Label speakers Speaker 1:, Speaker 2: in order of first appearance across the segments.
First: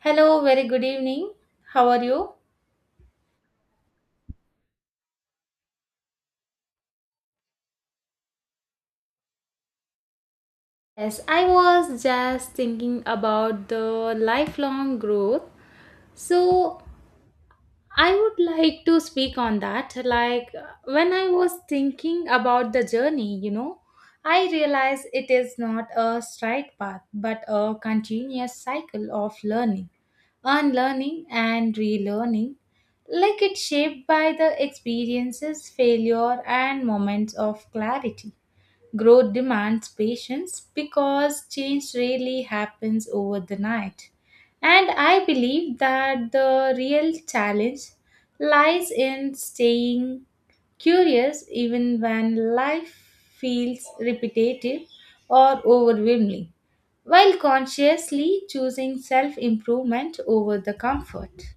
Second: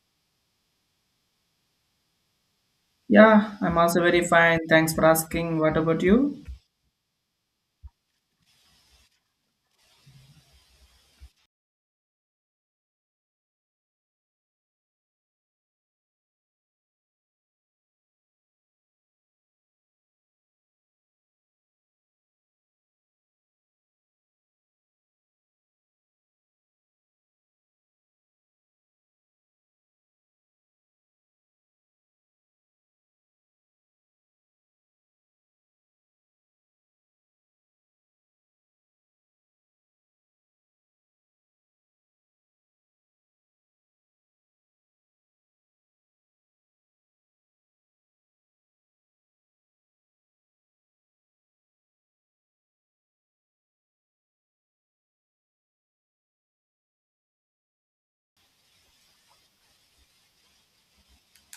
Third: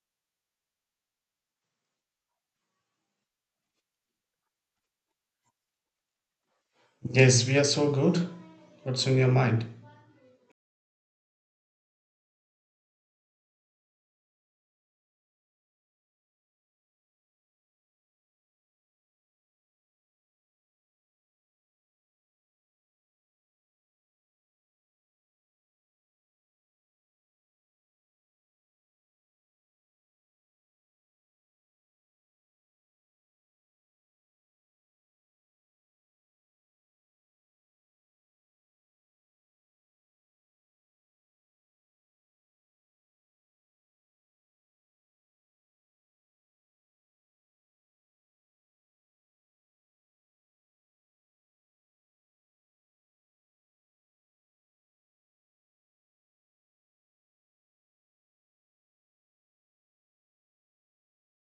Speaker 1: Hello, very good evening. How are you?
Speaker 2: Yeah, I'm also very fine. Thanks for asking. What about you?
Speaker 3: Yes, we are so good. What's on your mind?
Speaker 1: Yes, I was just thinking about the lifelong growth. So, I would like to speak on that. Like, when I was thinking about the journey, you know, I realized it is not a straight path, but a continuous cycle of learning, unlearning, and relearning. Like, it's shaped by the experiences, failure, and moments of clarity. Growth demands patience because change rarely happens over the night. And I believe that the real challenge lies in staying curious even when life feels repetitive or overwhelming, while consciously choosing self improvement over the comfort.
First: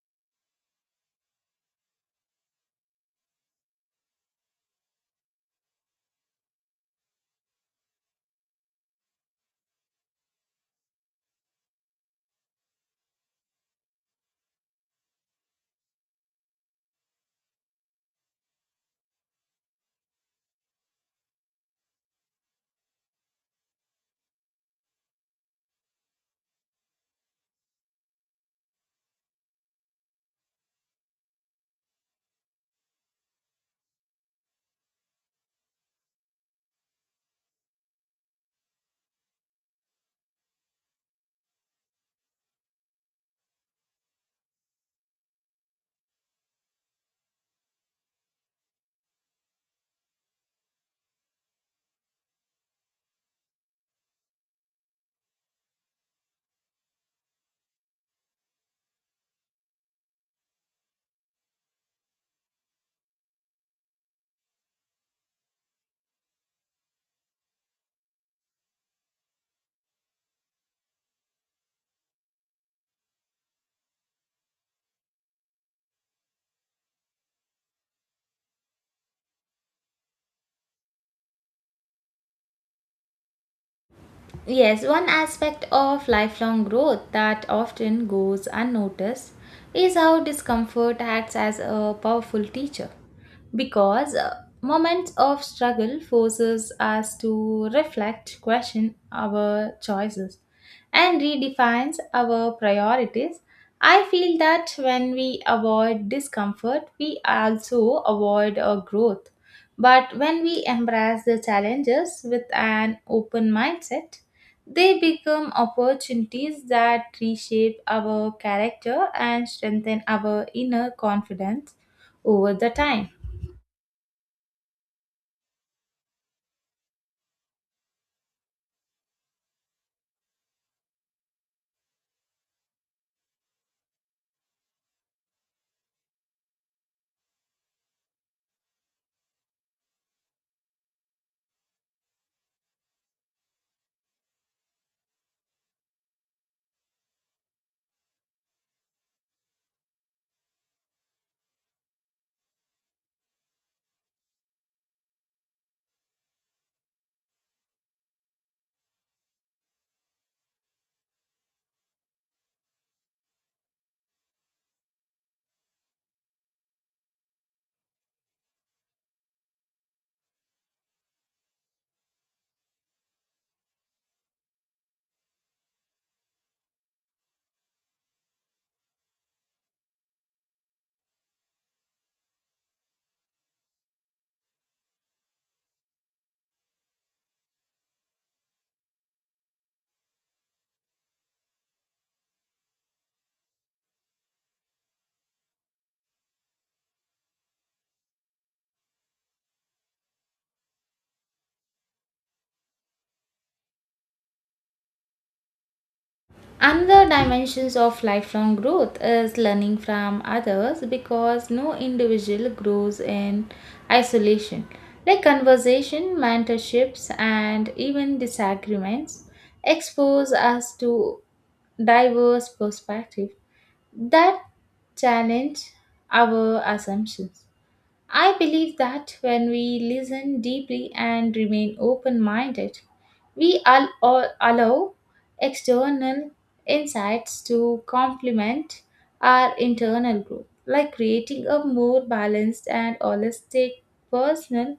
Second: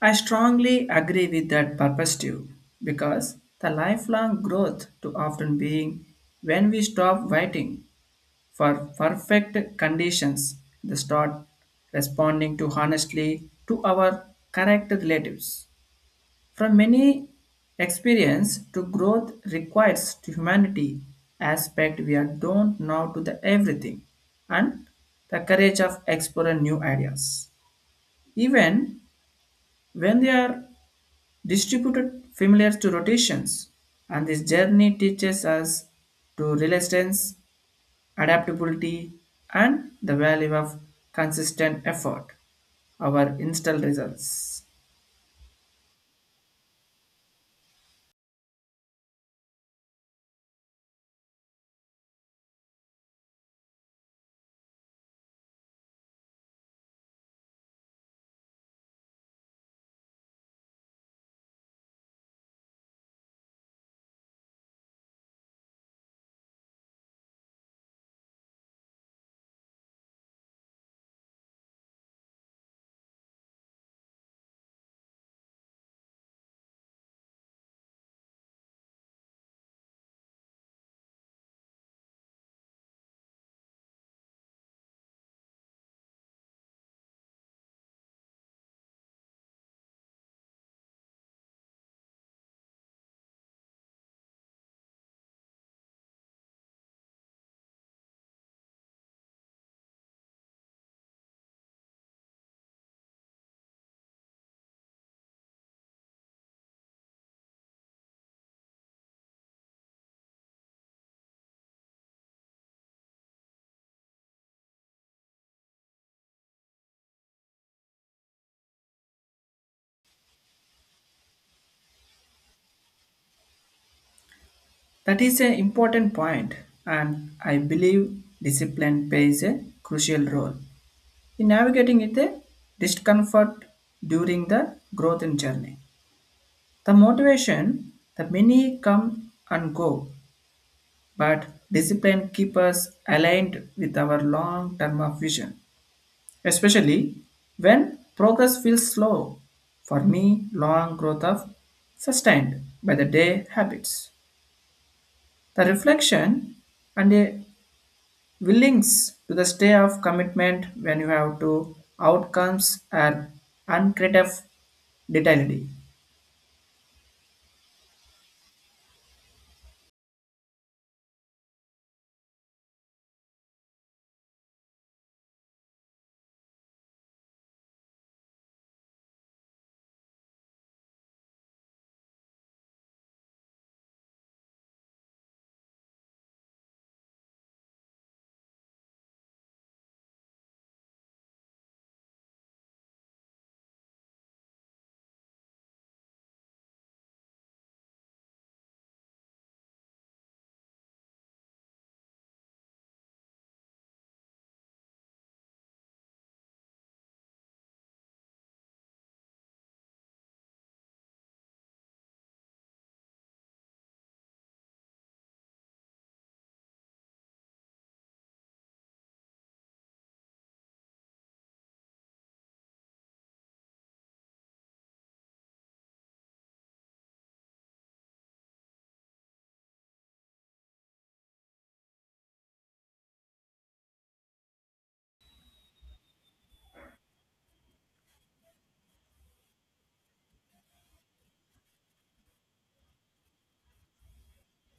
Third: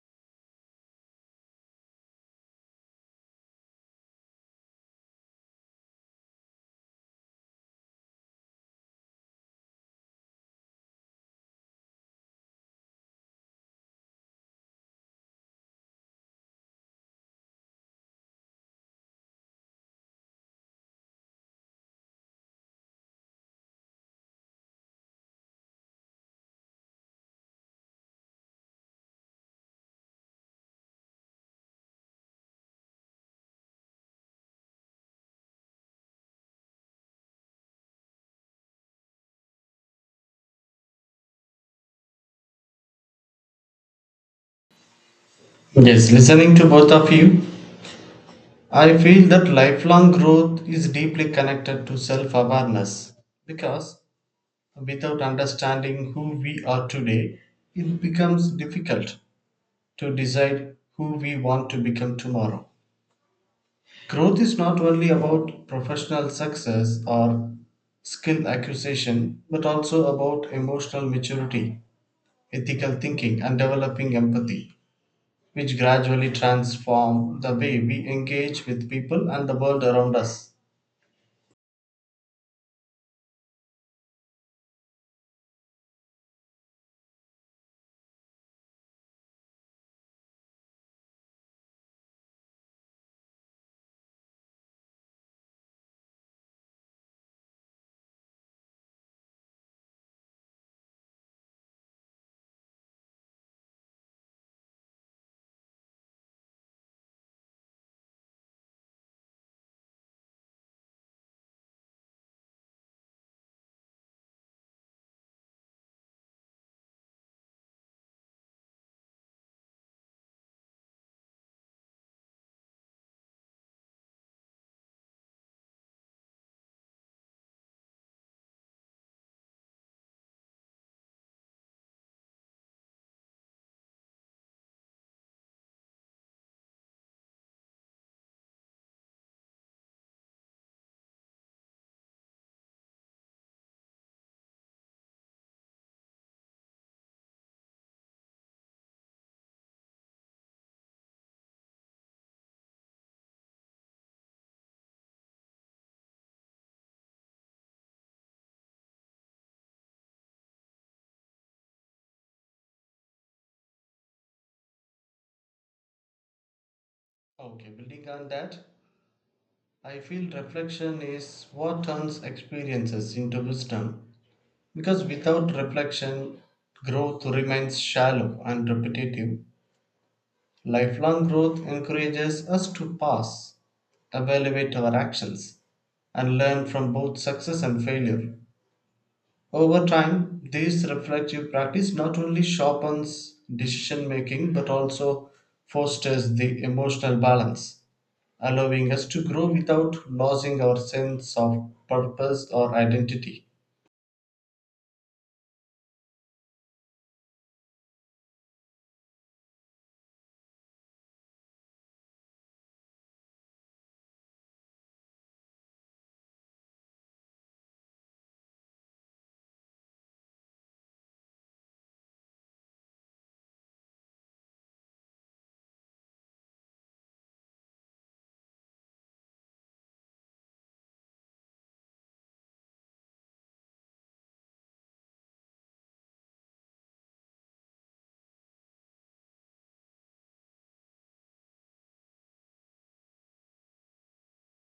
Speaker 2: I strongly agree with that perspective because the lifelong growth to often being when we stop waiting for perfect conditions and start responding to honestly to our correct relatives. From many experience to growth requires to humanity aspect we are don't know to the everything and the courage of exploring new ideas. Even when they are distributed familiar to rotations and this journey teaches us to resistance, adaptability and the value of consistent effort, our install results.
Speaker 3: Yes, listening to both of you, I feel that lifelong growth is deeply connected to self awareness because without understanding who we are today, it becomes difficult to decide who we want to become tomorrow. Growth is not only about professional success or skill acquisition, but also about emotional maturity, ethical thinking, and developing empathy, which gradually transform the way we engage with people and the world around us.
Speaker 1: Yes, one aspect of lifelong growth that often goes unnoticed is how discomfort acts as a powerful teacher because moments of struggle forces us to reflect, question our choices and redefines our priorities. I feel that when we avoid discomfort, we also avoid growth. But when we embrace the challenges with an open mindset, they become opportunities that reshape our character and strengthen our inner confidence over the time.
Speaker 2: That is an important point, and I believe discipline plays a crucial role in navigating it the discomfort during the growth in journey. The motivation, the many come and go, but discipline keeps us aligned with our long-term of vision, especially when progress feels slow. For me, long growth of sustained by the day habits. The reflection and a Willings to the stay of commitment when you have to outcomes and uncreative detailed.
Speaker 3: Okay, building on that, I feel reflection is what turns experiences into wisdom, because without reflection, growth remains shallow and repetitive. Lifelong growth encourages us to pause, evaluate our actions, and learn from both success and failure. Over time, this reflective practice not only sharpens decision making but also fosters the emotional balance, allowing us to grow without losing our sense of purpose or identity.
Speaker 1: Another dimensions of lifelong growth is learning from others because no individual grows in isolation. Like conversation, mentorships, and even disagreements expose us to diverse perspectives that challenge our assumptions. I believe that when we listen deeply and remain open minded, we allow external insights to complement our internal growth, like creating a more balanced and holistic personal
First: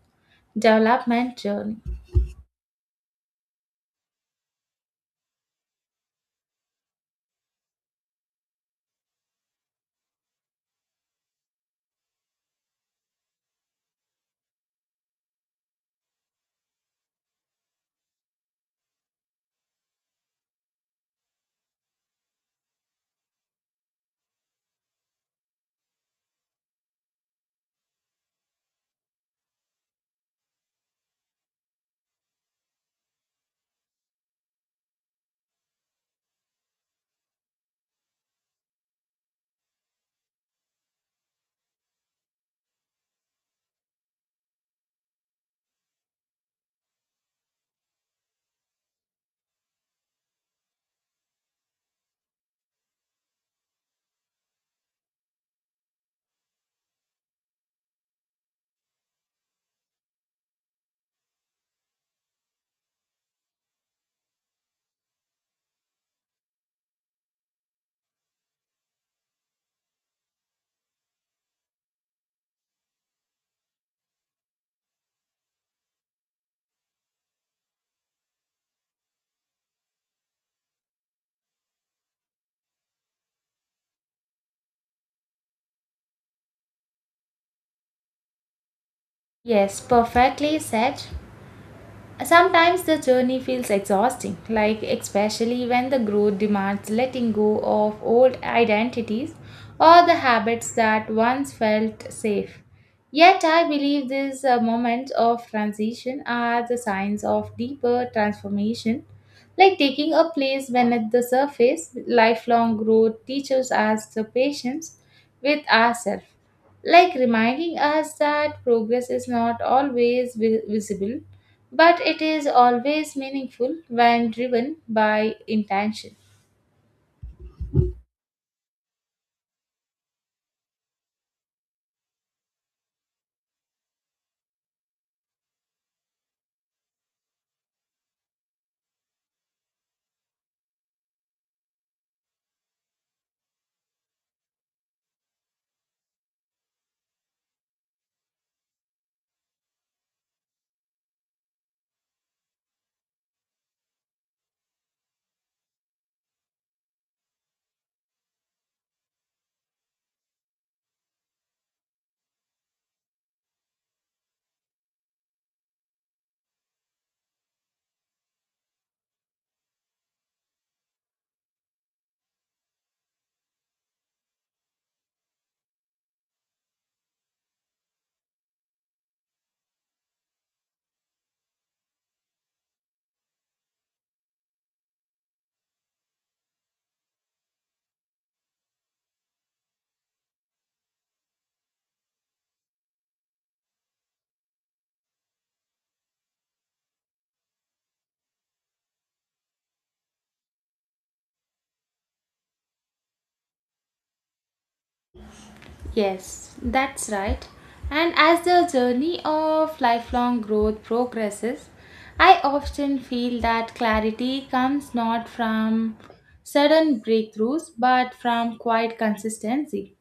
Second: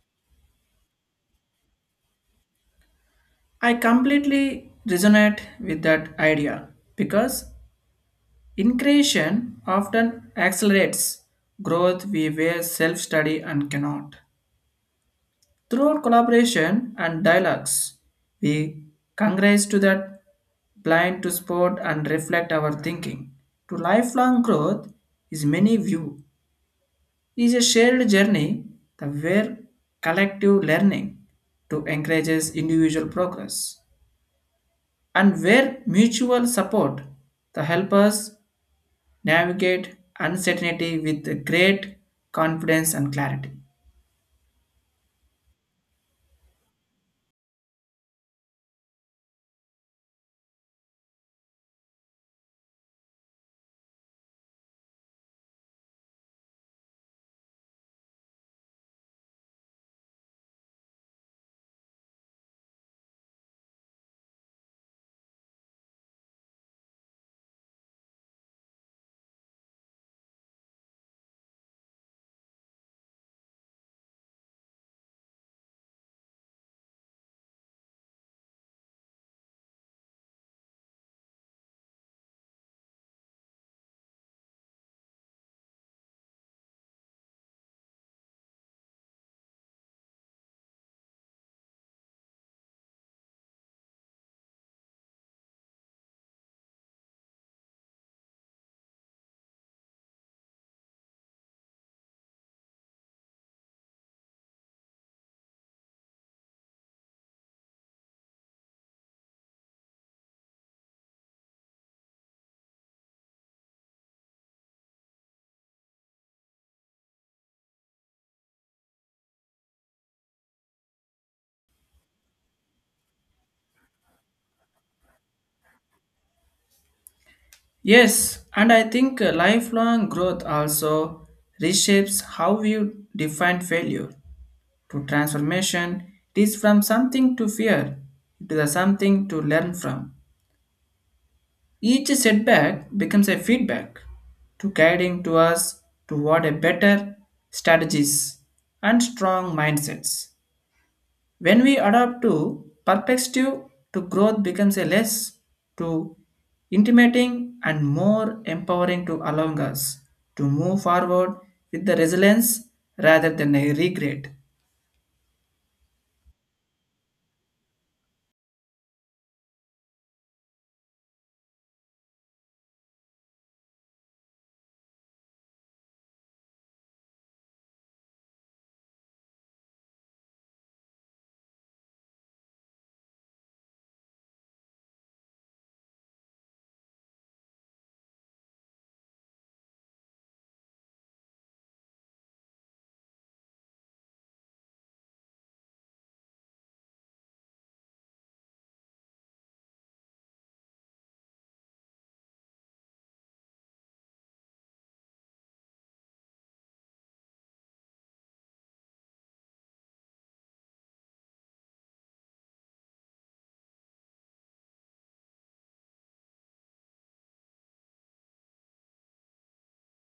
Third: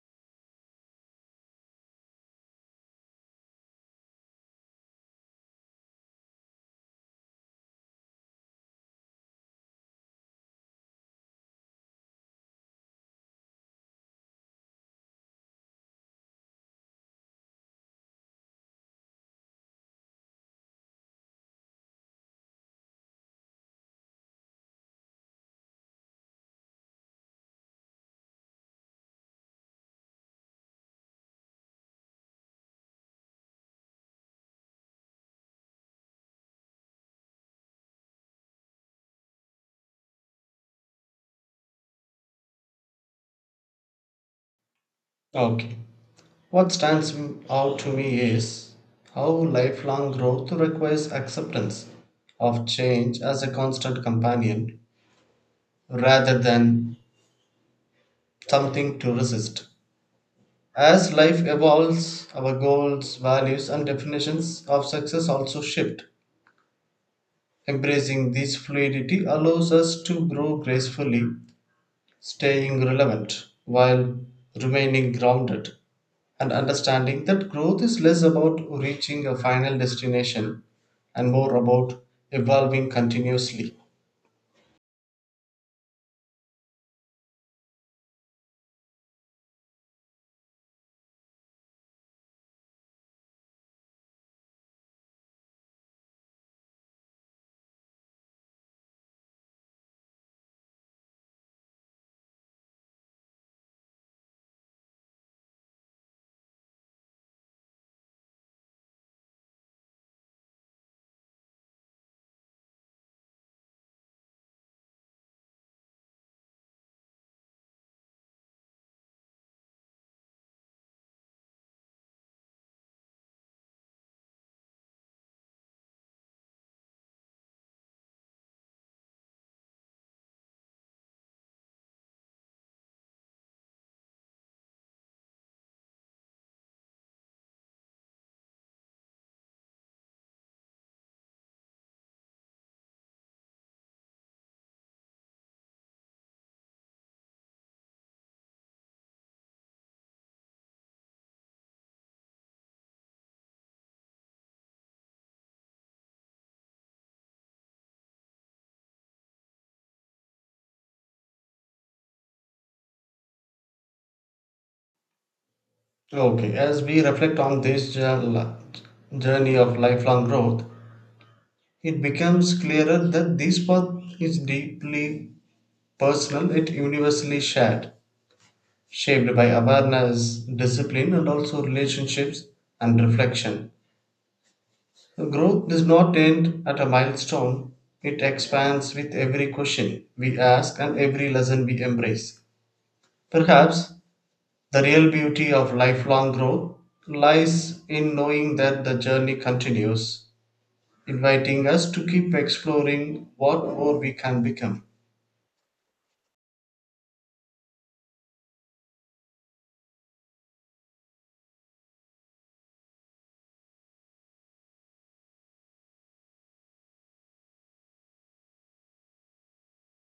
Speaker 1: development journey.
Speaker 2: I completely resonate with that idea because increation often accelerates growth we were self-study and cannot. Through collaboration and dialogues, we congress to that blind to sport and reflect our thinking. To lifelong growth is many view is a shared journey the where collective learning to encourages individual progress and where mutual support to help us navigate uncertainty with great confidence and clarity.
Speaker 3: Okay. What stands out to me is how lifelong growth requires acceptance of change as a constant companion rather than something to resist. As life evolves, our goals, values, and definitions of success also shift. Embracing this fluidity allows us to grow gracefully, staying relevant while remaining grounded, and understanding that growth is less about reaching a final destination and more about evolving continuously.
Speaker 1: Yes, perfectly said. Sometimes the journey feels exhausting, like especially when the growth demands letting go of old identities or the habits that once felt safe. Yet, I believe these moments of transition are the signs of deeper transformation, like taking a place beneath the surface. Lifelong growth teaches us the patience with ourselves, like reminding us that progress is not always visible but it is always meaningful when driven by intention.
Speaker 2: Yes, and I think lifelong growth also reshapes how we define failure to transformation. It is from something to fear to the something to learn from. Each setback becomes a feedback to guiding to us toward a better strategies and strong mindsets. When we adapt to perspective to growth becomes a less to intimating and more empowering to allowing us to move forward with the resilience rather than a regret.
Speaker 3: Okay, as we reflect on this journey of lifelong growth, it becomes clearer that this path is deeply personal, yet universally shared, shaped by awareness, discipline, and also relationships and reflection. Growth does not end at a milestone, it expands with every question we ask and every lesson we embrace. Perhaps the real beauty of lifelong growth lies in knowing that the journey continues, inviting us to keep exploring what more we can become.
Speaker 1: Yes, that's right. And as the journey of lifelong growth progresses, I often feel that clarity comes not from sudden breakthroughs but from quiet consistency,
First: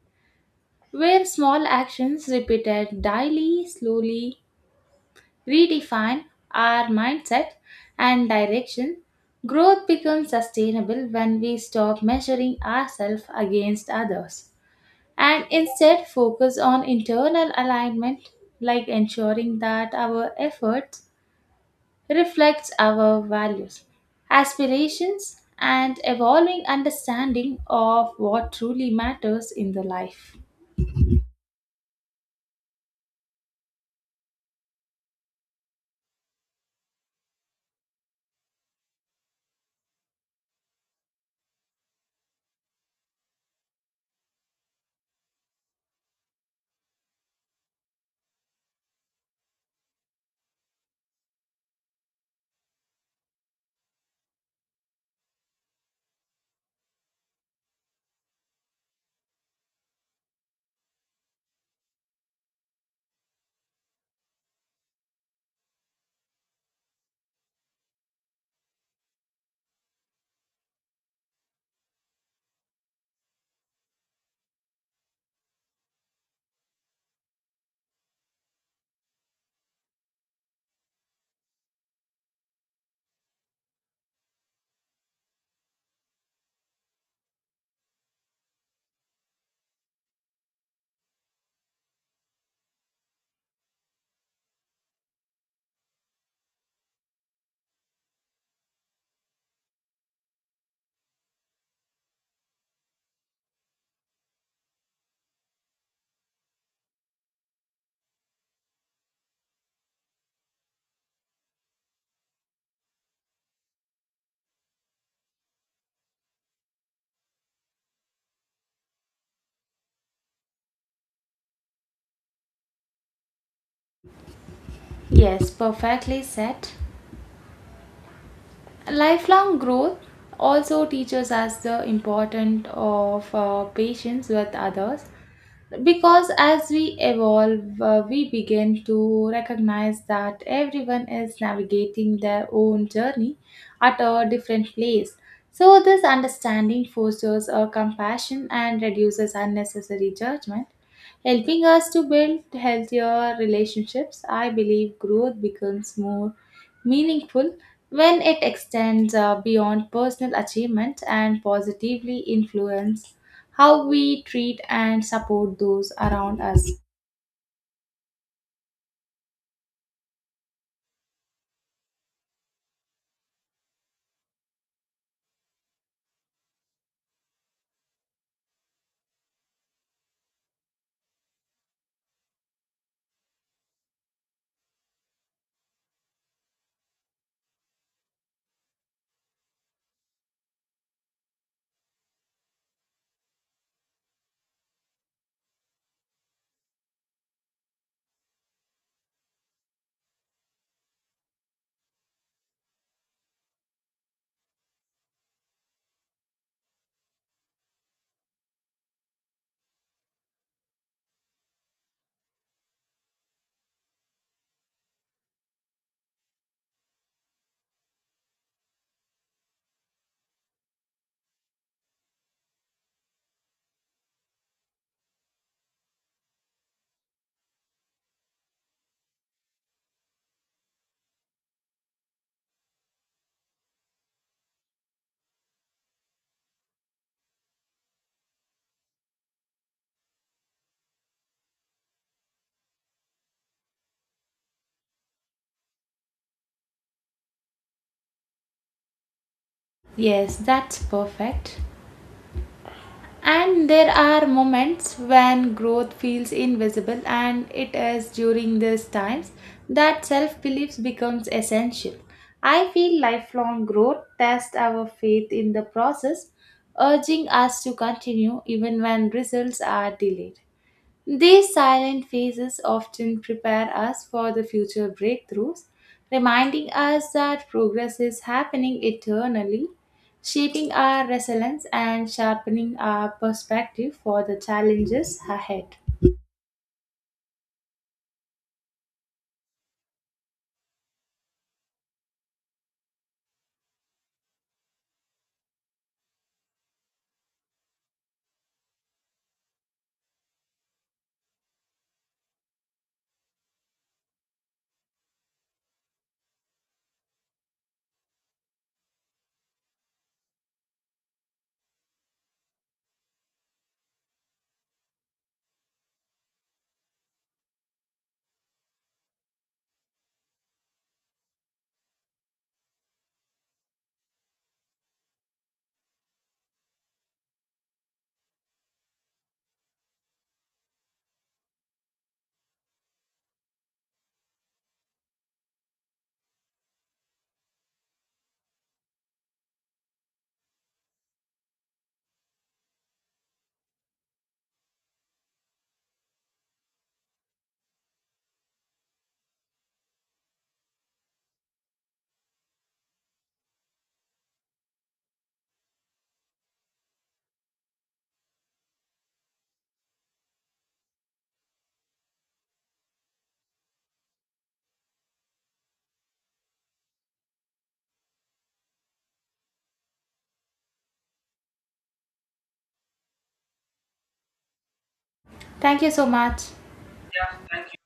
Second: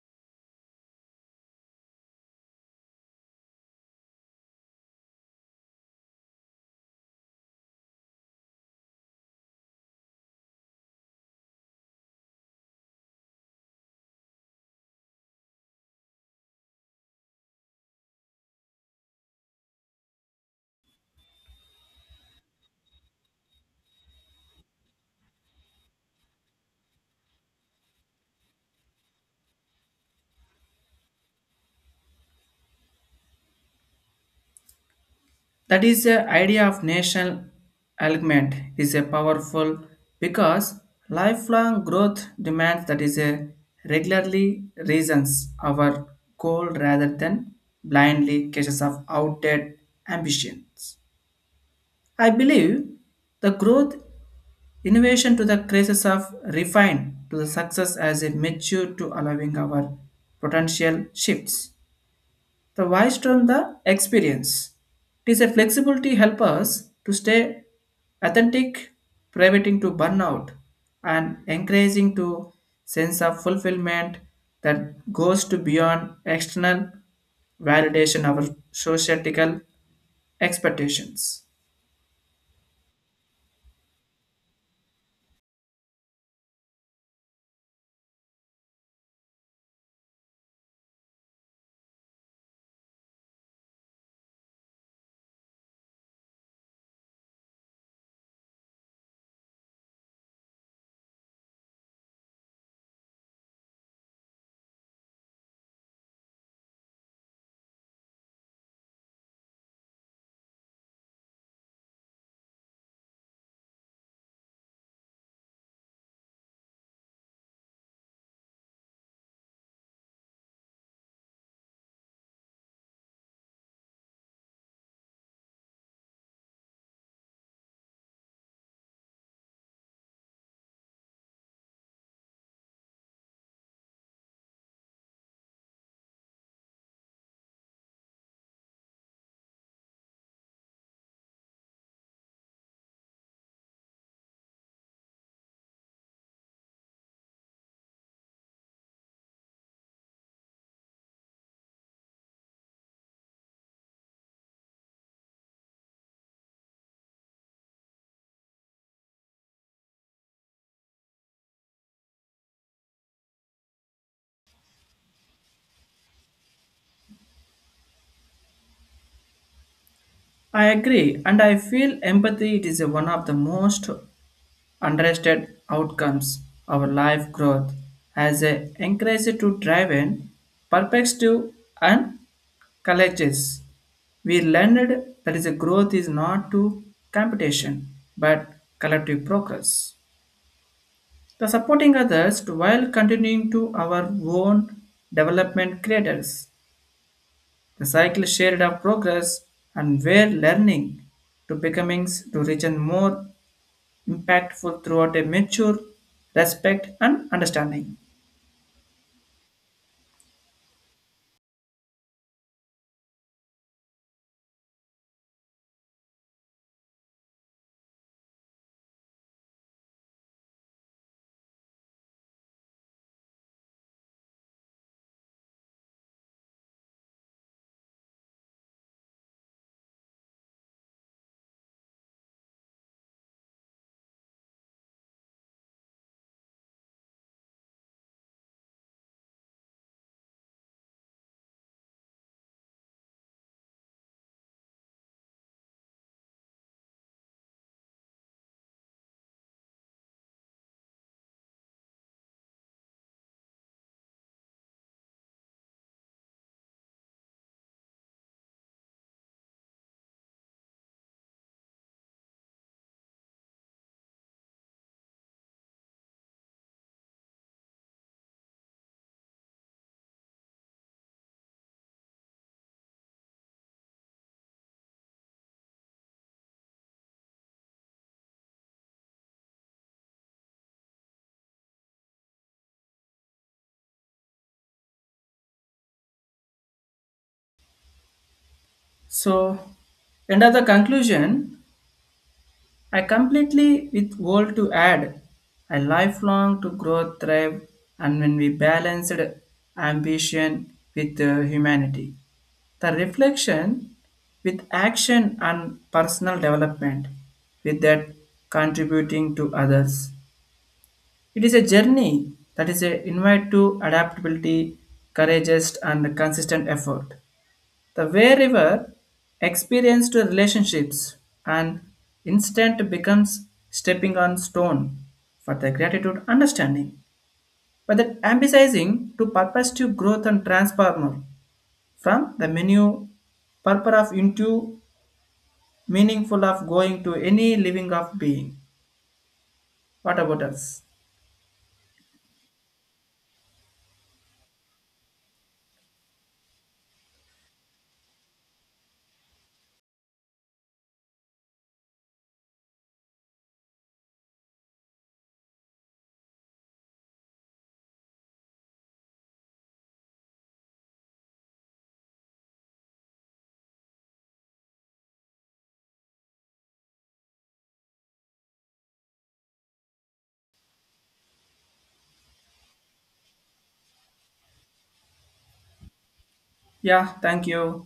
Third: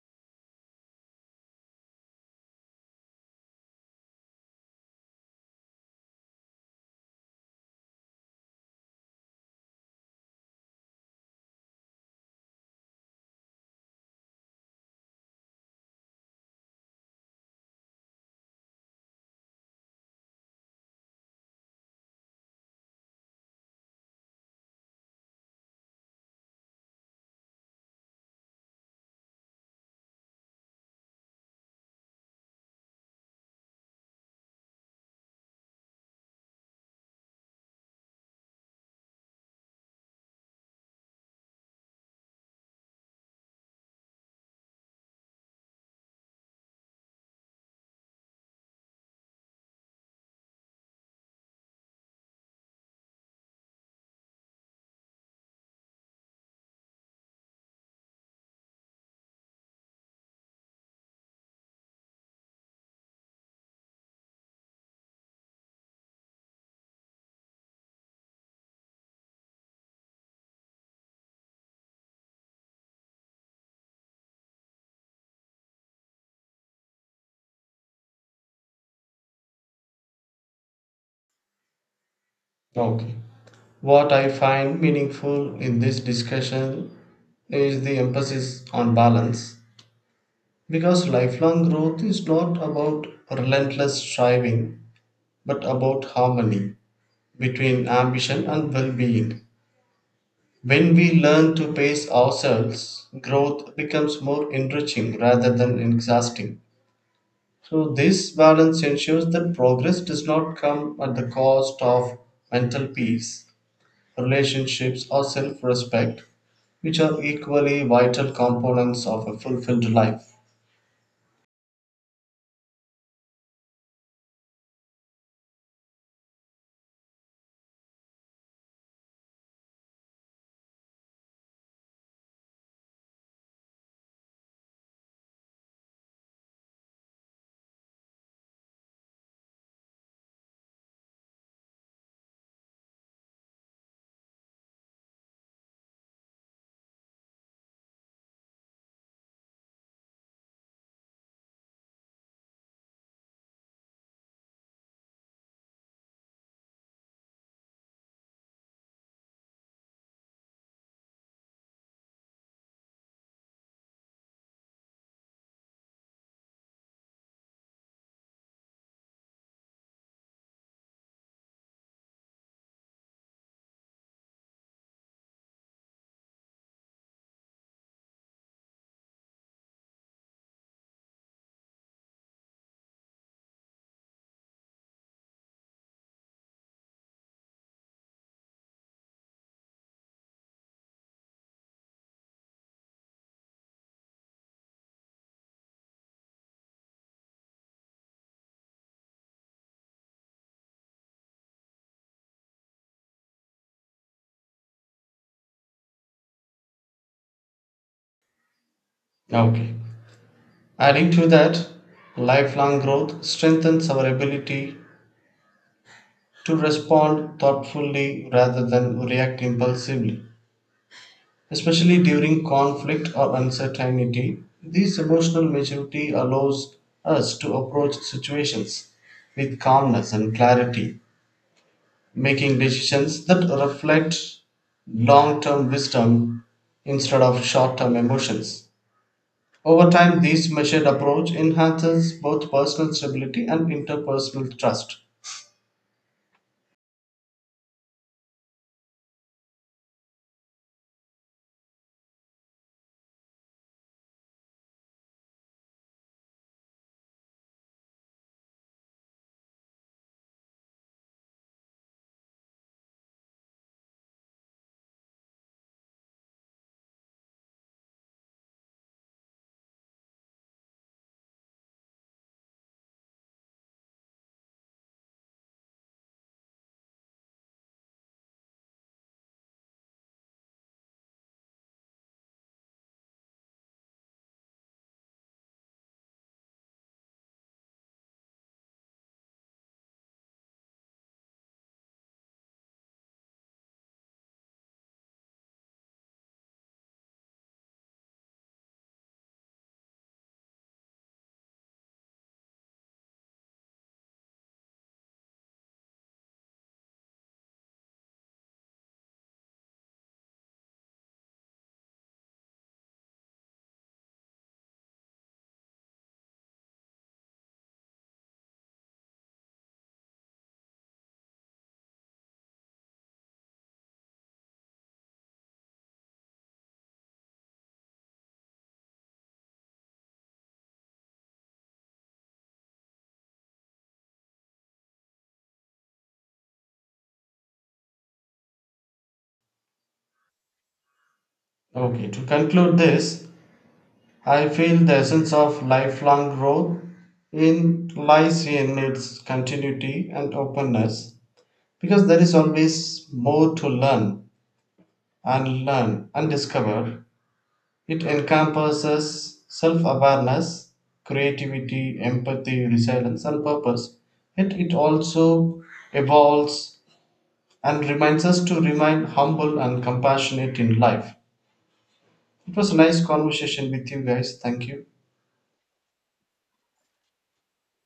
Speaker 1: where small actions repeated daily, slowly, redefine our mindset and direction, growth becomes sustainable when we stop measuring ourselves against others and instead focus on internal alignment like ensuring that our efforts reflects our values, aspirations and evolving understanding of what truly matters in the life.
Speaker 2: That is the idea of national alignment is a powerful because lifelong growth demands that is a regularly reasons our goal rather than blindly cases of outdated ambitions. I believe the growth innovation to the crisis of refine to the success as a mature to allowing our potential shifts. The wise from the experience. It is a flexibility help us to stay authentic, preventing to burnout and encouraging to sense of fulfillment that goes to beyond external validation of our societal expectations.
Speaker 3: Okay. What I find meaningful in this discussion is the emphasis on balance, because lifelong growth is not about relentless striving but about harmony between ambition and well being. When we learn to pace ourselves, growth becomes more enriching rather than exhausting. So, this balance ensures that progress does not come at the cost of mental peace, relationships, or self respect, which are equally vital components of a fulfilled life.
Speaker 1: Yes, perfectly said. Lifelong growth also teaches us the importance of patience with others because as we evolve we begin to recognize that everyone is navigating their own journey at a different place so this understanding fosters a compassion and reduces unnecessary judgment helping us to build healthier relationships. I believe growth becomes more meaningful when it extends beyond personal achievement and positively influence how we treat and support those around us.
Speaker 2: I agree, and I feel empathy it is one of the most unrested outcomes our life growth has a encouraged to drive in perspective and colleges. We learned that is a growth is not to competition but collective progress. The supporting others to while continuing to our own development creators. The cycle shared of progress and where learning to becoming to reach a more impactful throughout a mature respect and understanding.
Speaker 3: Okay. Adding to that, lifelong growth strengthens our ability to respond thoughtfully rather than react impulsively, especially during conflict or uncertainty. This emotional maturity allows us to approach situations with calmness and clarity, making decisions that reflect long term wisdom instead of short term emotions. Over time, this measured approach enhances both personal stability and interpersonal trust.
Speaker 1: Yes, that's perfect. And there are moments when growth feels invisible, and it is during these times that self belief becomes essential. I feel lifelong growth tests our faith in the process, urging us to continue even when results are delayed. These silent phases often prepare us for the future breakthroughs, reminding us that progress is happening eternally, shaping our resilience and sharpening our perspective for the challenges ahead.
Speaker 2: So, end of the conclusion, I completely with world to add a lifelong to grow, thrive, and when we balanced ambition with humanity, the reflection with action and personal development, with that contributing to others. It is a journey that is a invite to adaptability, courageous, and consistent effort. The way river experience to relationships and instant becomes stepping on stone for the gratitude understanding, but that emphasizing to purpose to growth and transformer from the menu purpose of into meaningful of going to any living of being. What about us?
Speaker 3: Okay, to conclude this, I feel the essence of lifelong growth in lies in its continuity and openness, because there is always more to learn and discover. It encompasses self awareness, creativity, empathy, resilience, and purpose. Yet it also evolves and reminds us to remain humble and compassionate in life. It was a nice conversation with you guys. Thank you.
Speaker 1: Thank you so much.
Speaker 2: Yeah, thank you.